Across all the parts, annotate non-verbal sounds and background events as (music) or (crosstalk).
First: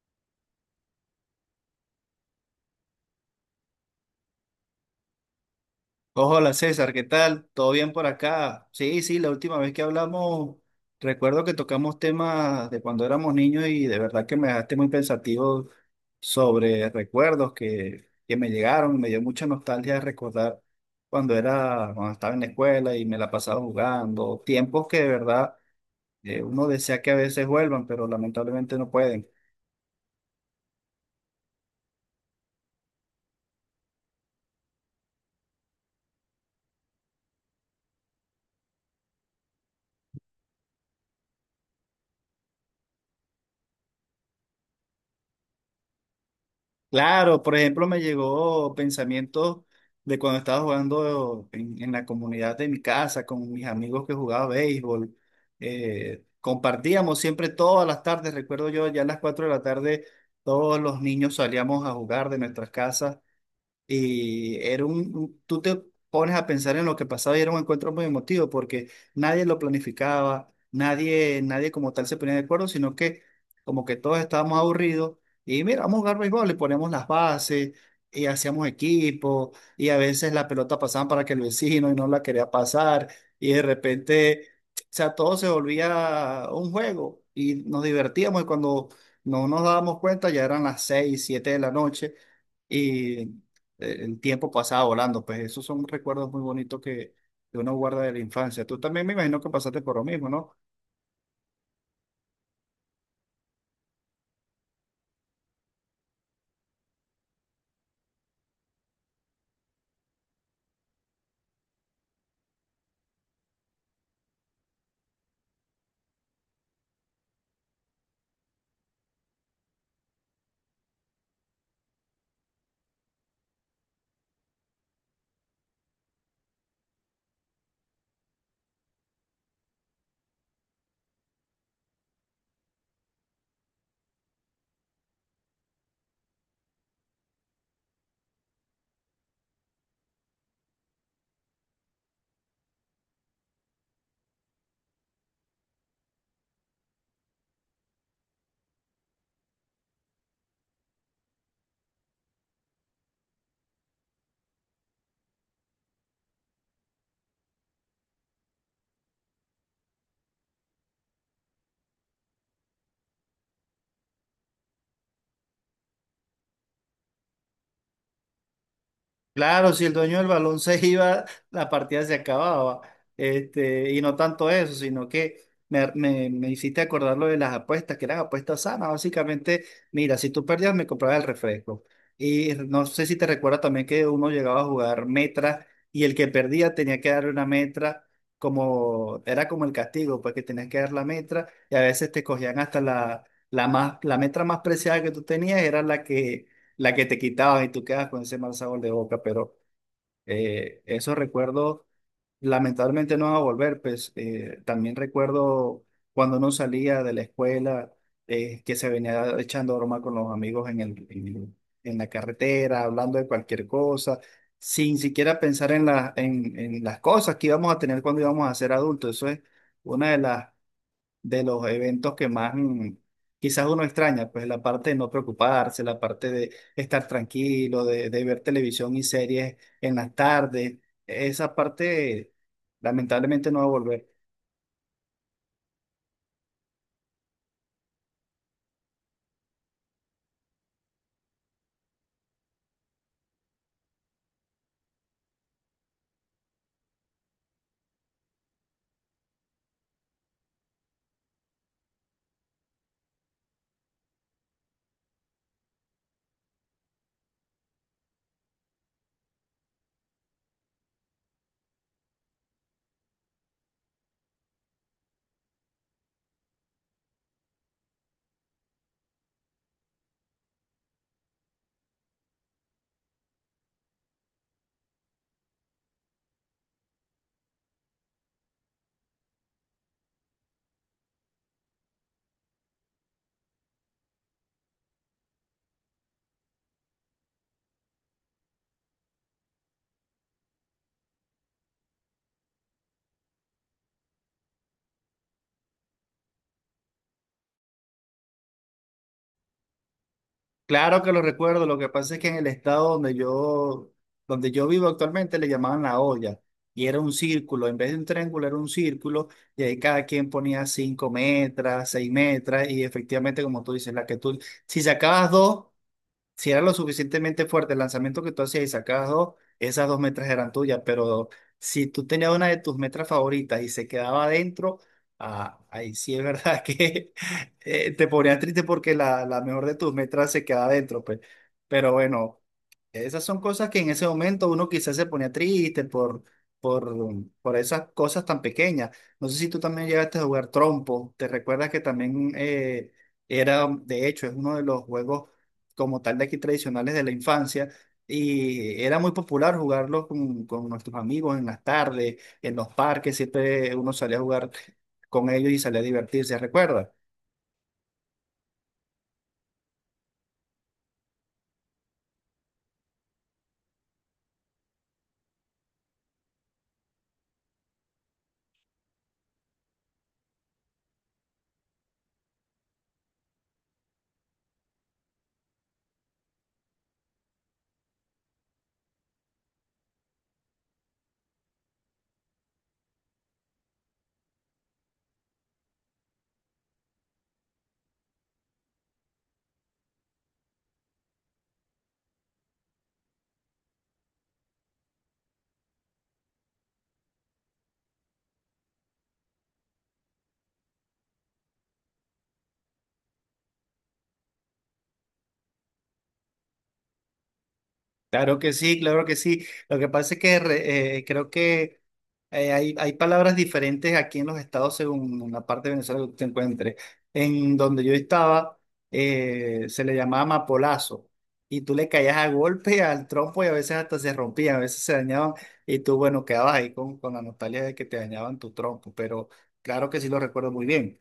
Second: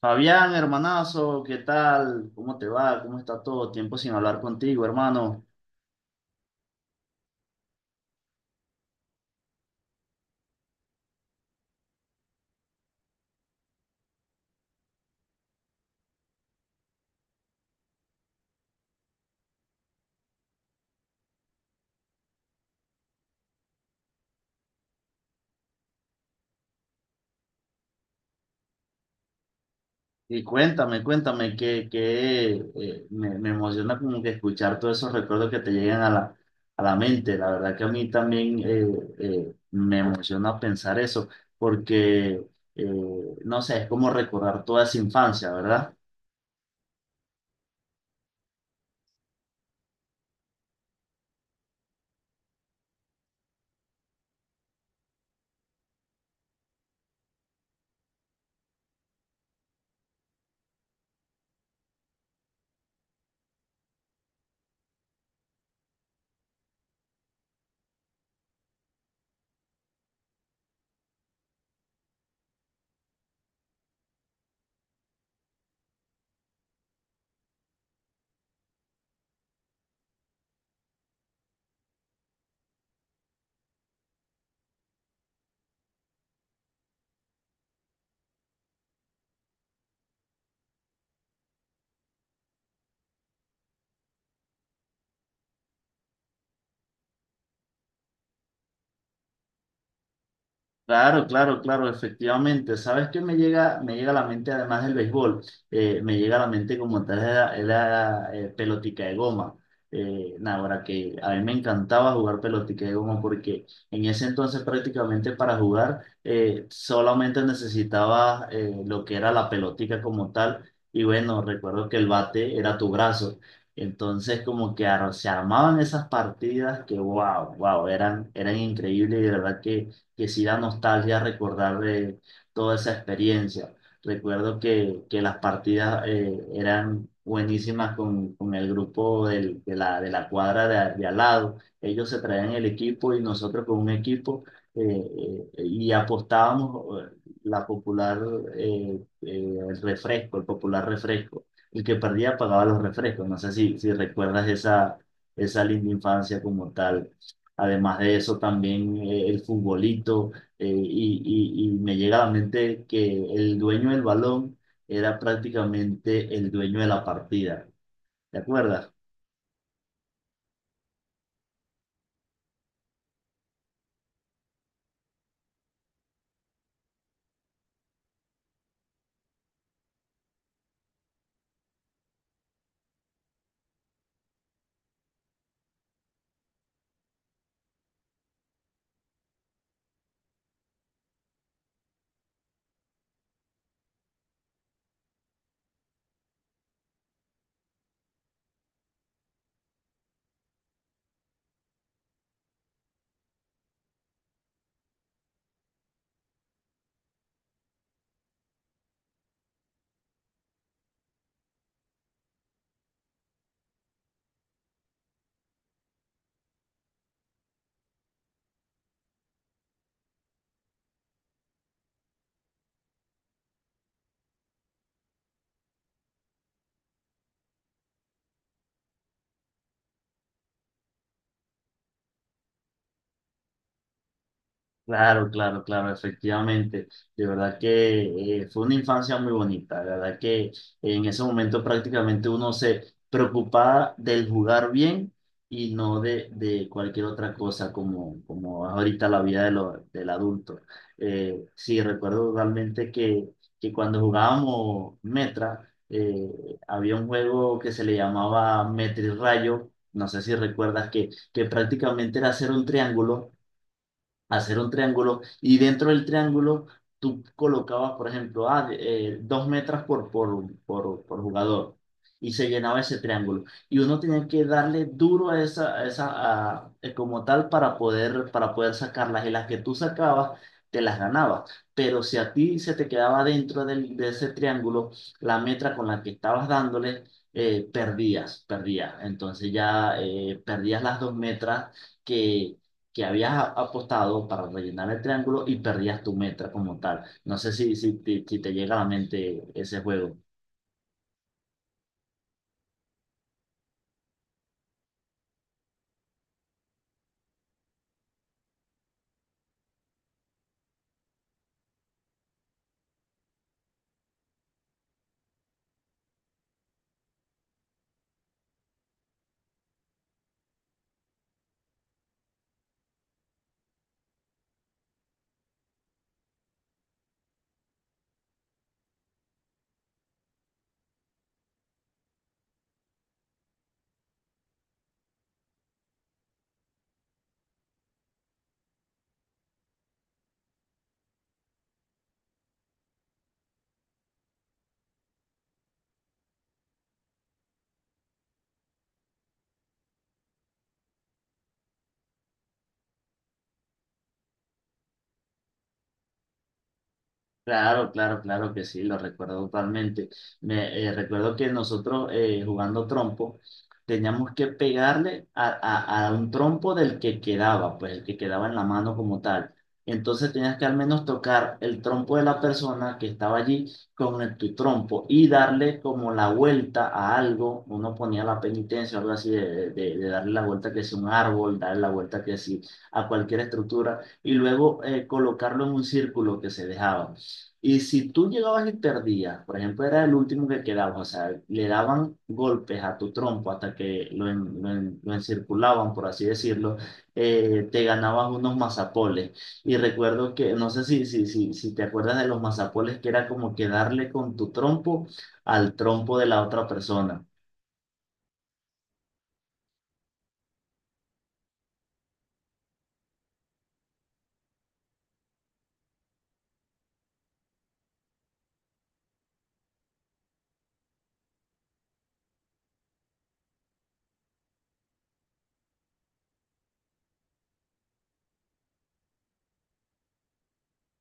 Fabián, hermanazo, ¿qué tal? ¿Cómo te va? ¿Cómo está todo? Tiempo sin hablar contigo, hermano. Hola César, ¿qué tal? ¿Todo bien por acá? Sí, sí, la última vez que hablamos, recuerdo que tocamos temas de cuando éramos niños y de verdad que me dejaste muy pensativo sobre recuerdos que me llegaron, me dio mucha nostalgia recordar cuando estaba en la escuela y me la pasaba jugando, tiempos que de verdad uno desea que a veces vuelvan, pero lamentablemente no pueden. Y cuéntame, que me emociona como que escuchar todos esos recuerdos que te llegan a la mente. La verdad que a mí también me emociona pensar eso, porque, eh, no sé, es como recordar toda esa infancia, ¿verdad? Claro, por ejemplo, me llegó pensamientos de cuando estaba jugando en la comunidad de mi casa con mis amigos que jugaba béisbol. Compartíamos siempre todas las tardes, recuerdo yo, ya a las 4 de la tarde todos los niños salíamos a jugar de nuestras casas y era tú te pones a pensar en lo que pasaba y era un encuentro muy emotivo porque nadie lo planificaba, nadie, nadie como tal se ponía de acuerdo, sino que como que todos estábamos aburridos y mira, vamos a jugar béisbol y poníamos las bases y hacíamos equipo y a veces la pelota pasaba para que el vecino y no la quería pasar y de repente, o sea, todo se volvía un juego y nos divertíamos y cuando no nos dábamos cuenta ya eran las 6, 7 de la noche, el tiempo pasaba volando, pues esos son recuerdos muy bonitos que uno guarda de la infancia. Tú también me imagino que pasaste por lo mismo, ¿no? Claro, claro, claro, efectivamente. ¿Sabes qué me llega a la mente, además del béisbol? Me llega a la mente como tal la pelotica de goma. Nada, ahora que a mí me encantaba jugar pelotica de goma porque en ese entonces prácticamente para jugar solamente necesitaba lo que era la pelotica como tal. Y bueno, recuerdo que el bate era tu brazo. Entonces como que se armaban esas partidas que wow, eran increíbles y de verdad que sí da nostalgia recordar de toda esa experiencia. Recuerdo que las partidas eran buenísimas con el grupo de la cuadra de al lado. Ellos se traían el equipo y nosotros con un equipo eh, y apostábamos la popular, el refresco, el popular refresco. El que perdía pagaba los refrescos. No sé si, si recuerdas esa linda infancia como tal. Además de eso, también el futbolito, y me llega a la mente que el dueño del balón era prácticamente el dueño de la partida. ¿Te acuerdas? Claro, si el dueño del balón se iba, la partida se acababa. Este, y no tanto eso, sino que me hiciste acordar lo de las apuestas, que eran apuestas sanas. Básicamente, mira, si tú perdías, me comprabas el refresco. Y no sé si te recuerdas también que uno llegaba a jugar metra y el que perdía tenía que darle una metra, como era como el castigo, pues que tenías que dar la metra y a veces te cogían hasta la metra más preciada que tú tenías, era la que te quitabas y tú quedas con ese mal sabor de boca, pero esos recuerdos lamentablemente no van a volver, pues también recuerdo cuando uno salía de la escuela, que se venía echando broma con los amigos en la carretera, hablando de cualquier cosa, sin siquiera pensar en las cosas que íbamos a tener cuando íbamos a ser adultos, eso es una de las de los eventos que más quizás uno extraña, pues la parte de no preocuparse, la parte de estar tranquilo, de ver televisión y series en las tardes, esa parte lamentablemente no va a volver. Claro, claro, claro, efectivamente. De verdad que fue una infancia muy bonita. De verdad que en ese momento prácticamente uno se preocupaba del jugar bien y no de cualquier otra cosa como, como es ahorita la vida de del adulto. Sí, recuerdo realmente que cuando jugábamos Metra, había un juego que se le llamaba Metra y Rayo. No sé si recuerdas que prácticamente era hacer un triángulo y dentro del triángulo tú colocabas, por ejemplo, dos metros por jugador y se llenaba ese triángulo. Y uno tenía que darle duro a esa, como tal para poder sacarlas y las que tú sacabas. Te las ganabas, pero si a ti se te quedaba dentro de ese triángulo la metra con la que estabas dándole, perdías, entonces ya perdías las dos metras, que que habías apostado para rellenar el triángulo y perdías tu meta como tal. No sé si te llega a la mente ese juego. Claro que lo recuerdo, lo que pasa es que en el estado donde yo vivo actualmente le llamaban la olla. Y era un círculo, en vez de un triángulo era un círculo, y ahí cada quien ponía 5 metros, 6 metros, y efectivamente, como tú dices, la que tú, si sacabas dos, si era lo suficientemente fuerte el lanzamiento que tú hacías y sacabas dos, esas dos metras eran tuyas, pero si tú tenías una de tus metras favoritas y se quedaba adentro, ah, ahí sí es verdad (laughs) que te ponías triste porque la mejor de tus metras se quedaba adentro, pues. Pero bueno, esas son cosas que en ese momento uno quizás se ponía triste por, por esas cosas tan pequeñas. No sé si tú también llegaste a jugar trompo, te recuerdas que era, de hecho, es uno de los juegos como tal de aquí tradicionales de la infancia. Y era muy popular jugarlo con nuestros amigos en las tardes, en los parques, siempre uno salía a jugar con ellos y salía a divertirse, ¿recuerda? Claro, claro, claro que sí, lo recuerdo totalmente. Recuerdo que nosotros jugando trompo teníamos que pegarle a, a un trompo del que quedaba, pues el que quedaba en la mano como tal. Entonces tenías que al menos tocar el trompo de la persona que estaba allí con tu trompo y darle como la vuelta a algo. Uno ponía la penitencia, algo así, de darle la vuelta que sea un árbol, darle la vuelta que sí a cualquier estructura y luego colocarlo en un círculo que se dejaba. Y si tú llegabas y perdías, por ejemplo, era el último que quedaba, o sea, le daban golpes a tu trompo hasta que lo encirculaban, por así decirlo, te ganabas unos mazapoles. Y recuerdo que, no sé si te acuerdas de los mazapoles, que era como que darle con tu trompo al trompo de la otra persona. Claro que sí, claro que sí. Lo que pasa es que creo que hay palabras diferentes aquí en los estados según la parte de Venezuela que te encuentres. En donde yo estaba, se le llamaba mapolazo y tú le caías a golpe al trompo y a veces hasta se rompían, a veces se dañaban y tú, bueno, quedabas ahí con la nostalgia de que te dañaban tu trompo, pero claro que sí lo recuerdo muy bien.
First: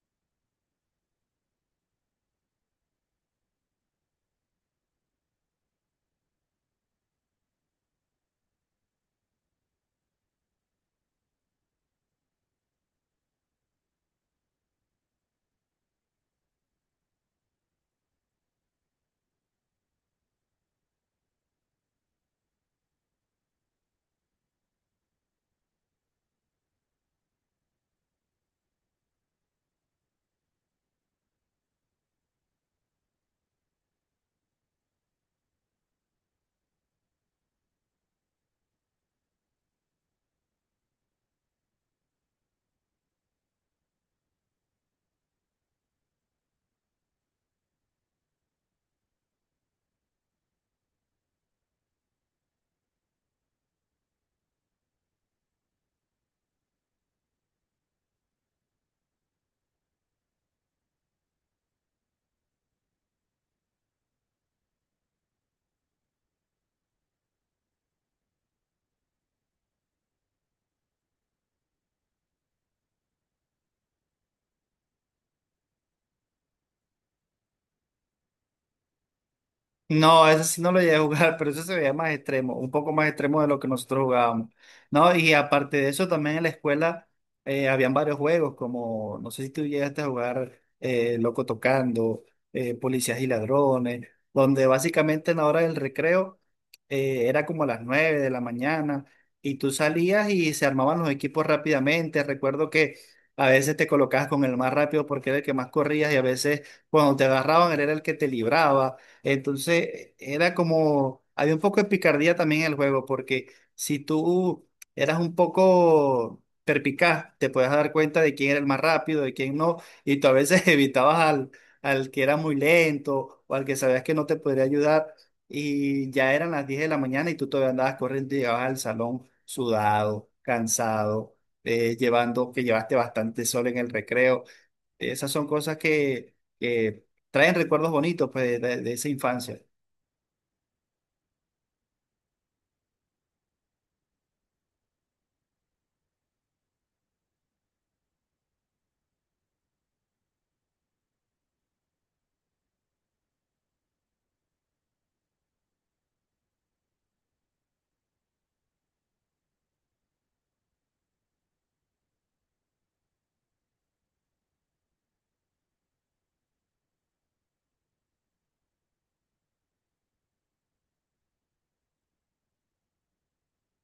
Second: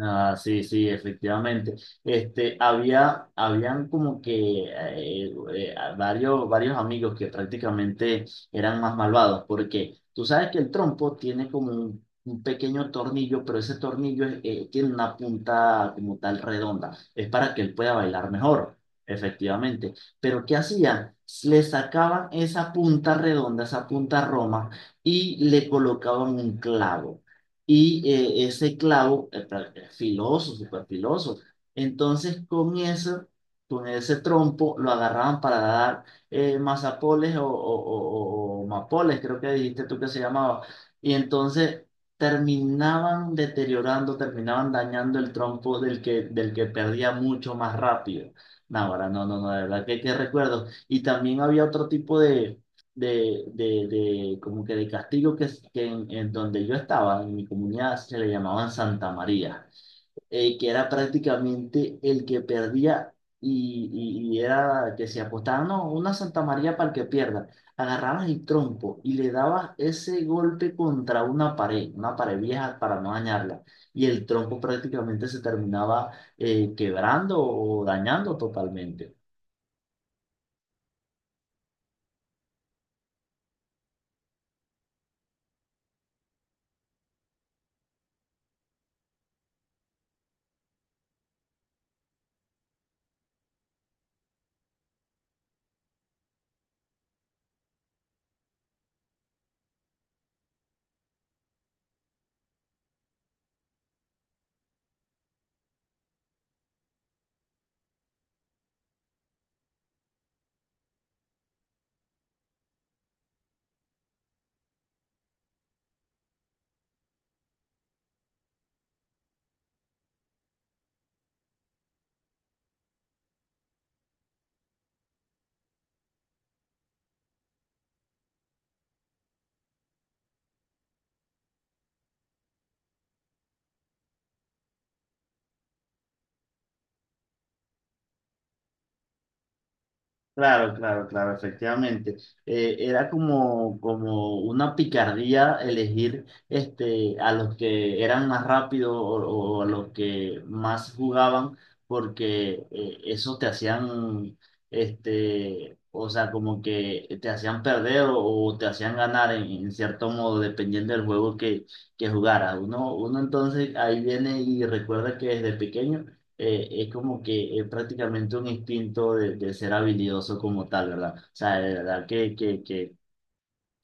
Ah, sí, sí, efectivamente. Este, habían como que varios amigos que prácticamente eran más malvados, porque tú sabes que el trompo tiene como un pequeño tornillo, pero ese tornillo tiene una punta como tal redonda. Es para que él pueda bailar mejor, efectivamente. Pero ¿qué hacían? Le sacaban esa punta redonda, esa punta roma, y le colocaban un clavo y ese clavo es filoso, súper filoso. Entonces, con eso, con ese trompo, lo agarraban para dar mazapoles o mapoles, creo que dijiste tú que se llamaba. Y entonces terminaban deteriorando, terminaban dañando el trompo del que perdía mucho más rápido. No, ahora no, no, no, de verdad que recuerdo. Y también había otro tipo de como que de castigo que en donde yo estaba, en mi comunidad, se le llamaban Santa María, que era prácticamente el que perdía y, y era que se apostaban, no, una Santa María para el que pierda. Agarrabas el trompo y le dabas ese golpe contra una pared vieja para no dañarla. Y el trompo prácticamente se terminaba quebrando o dañando totalmente. No, ese sí no lo llegué a jugar, (laughs) pero eso se veía más extremo, un poco más extremo de lo que nosotros jugábamos, ¿no? Y aparte de eso, también en la escuela habían varios juegos, como, no sé si tú llegaste a jugar Loco Tocando, Policías y Ladrones, donde básicamente en la hora del recreo era como a las 9 de la mañana y tú salías y se armaban los equipos rápidamente. Recuerdo que a veces te colocabas con el más rápido porque era el que más corrías y a veces cuando te agarraban él era el que te libraba. Entonces, era como, había un poco de picardía también en el juego, porque si tú eras un poco perpicaz, te podías dar cuenta de quién era el más rápido, de quién no, y tú a veces (laughs) evitabas al que era muy lento o al que sabías que no te podría ayudar, y ya eran las 10 de la mañana y tú todavía andabas corriendo y llegabas al salón sudado, cansado, llevando, que llevaste bastante sol en el recreo. Esas son cosas que traen recuerdos bonitos pues, de esa infancia. Claro, claro, claro, efectivamente. Era como, como una picardía elegir este, a los que eran más rápidos o a los que más jugaban, porque eso te hacían, este, o sea, como que te hacían perder o te hacían ganar en cierto modo, dependiendo del juego que jugaras. Uno entonces ahí viene y recuerda que desde pequeño es como que es prácticamente un instinto de ser habilidoso como tal, ¿verdad? O sea, de verdad que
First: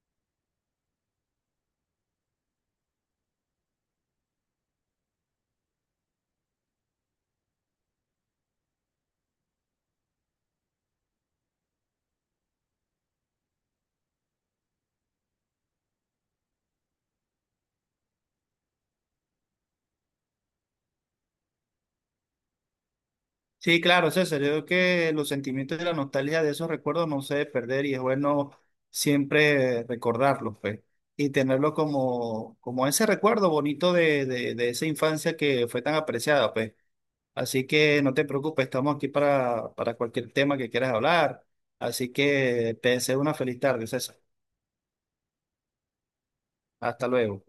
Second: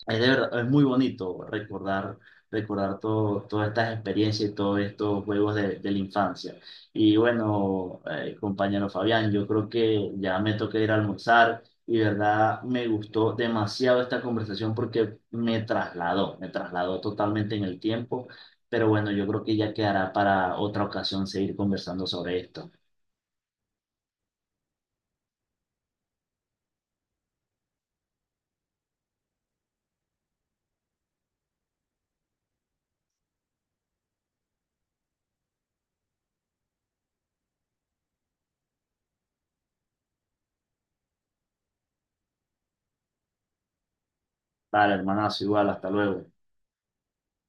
es, es muy bonito recordar, recordar todo, todas estas experiencias y todos estos juegos de la infancia. Y bueno, compañero Fabián, yo creo que ya me toca ir a almorzar y de verdad me gustó demasiado esta conversación porque me trasladó totalmente en el tiempo. Pero bueno, yo creo que ya quedará para otra ocasión seguir conversando sobre esto. Sí, claro, César, yo creo que los sentimientos de la nostalgia de esos recuerdos no se debe perder y es bueno siempre recordarlos, pues, y tenerlo como, como ese recuerdo bonito de, de esa infancia que fue tan apreciada, pues. Así que no te preocupes, estamos aquí para cualquier tema que quieras hablar. Así que te deseo una feliz tarde, César. Vale, hermanazo, igual, hasta luego. Hasta luego.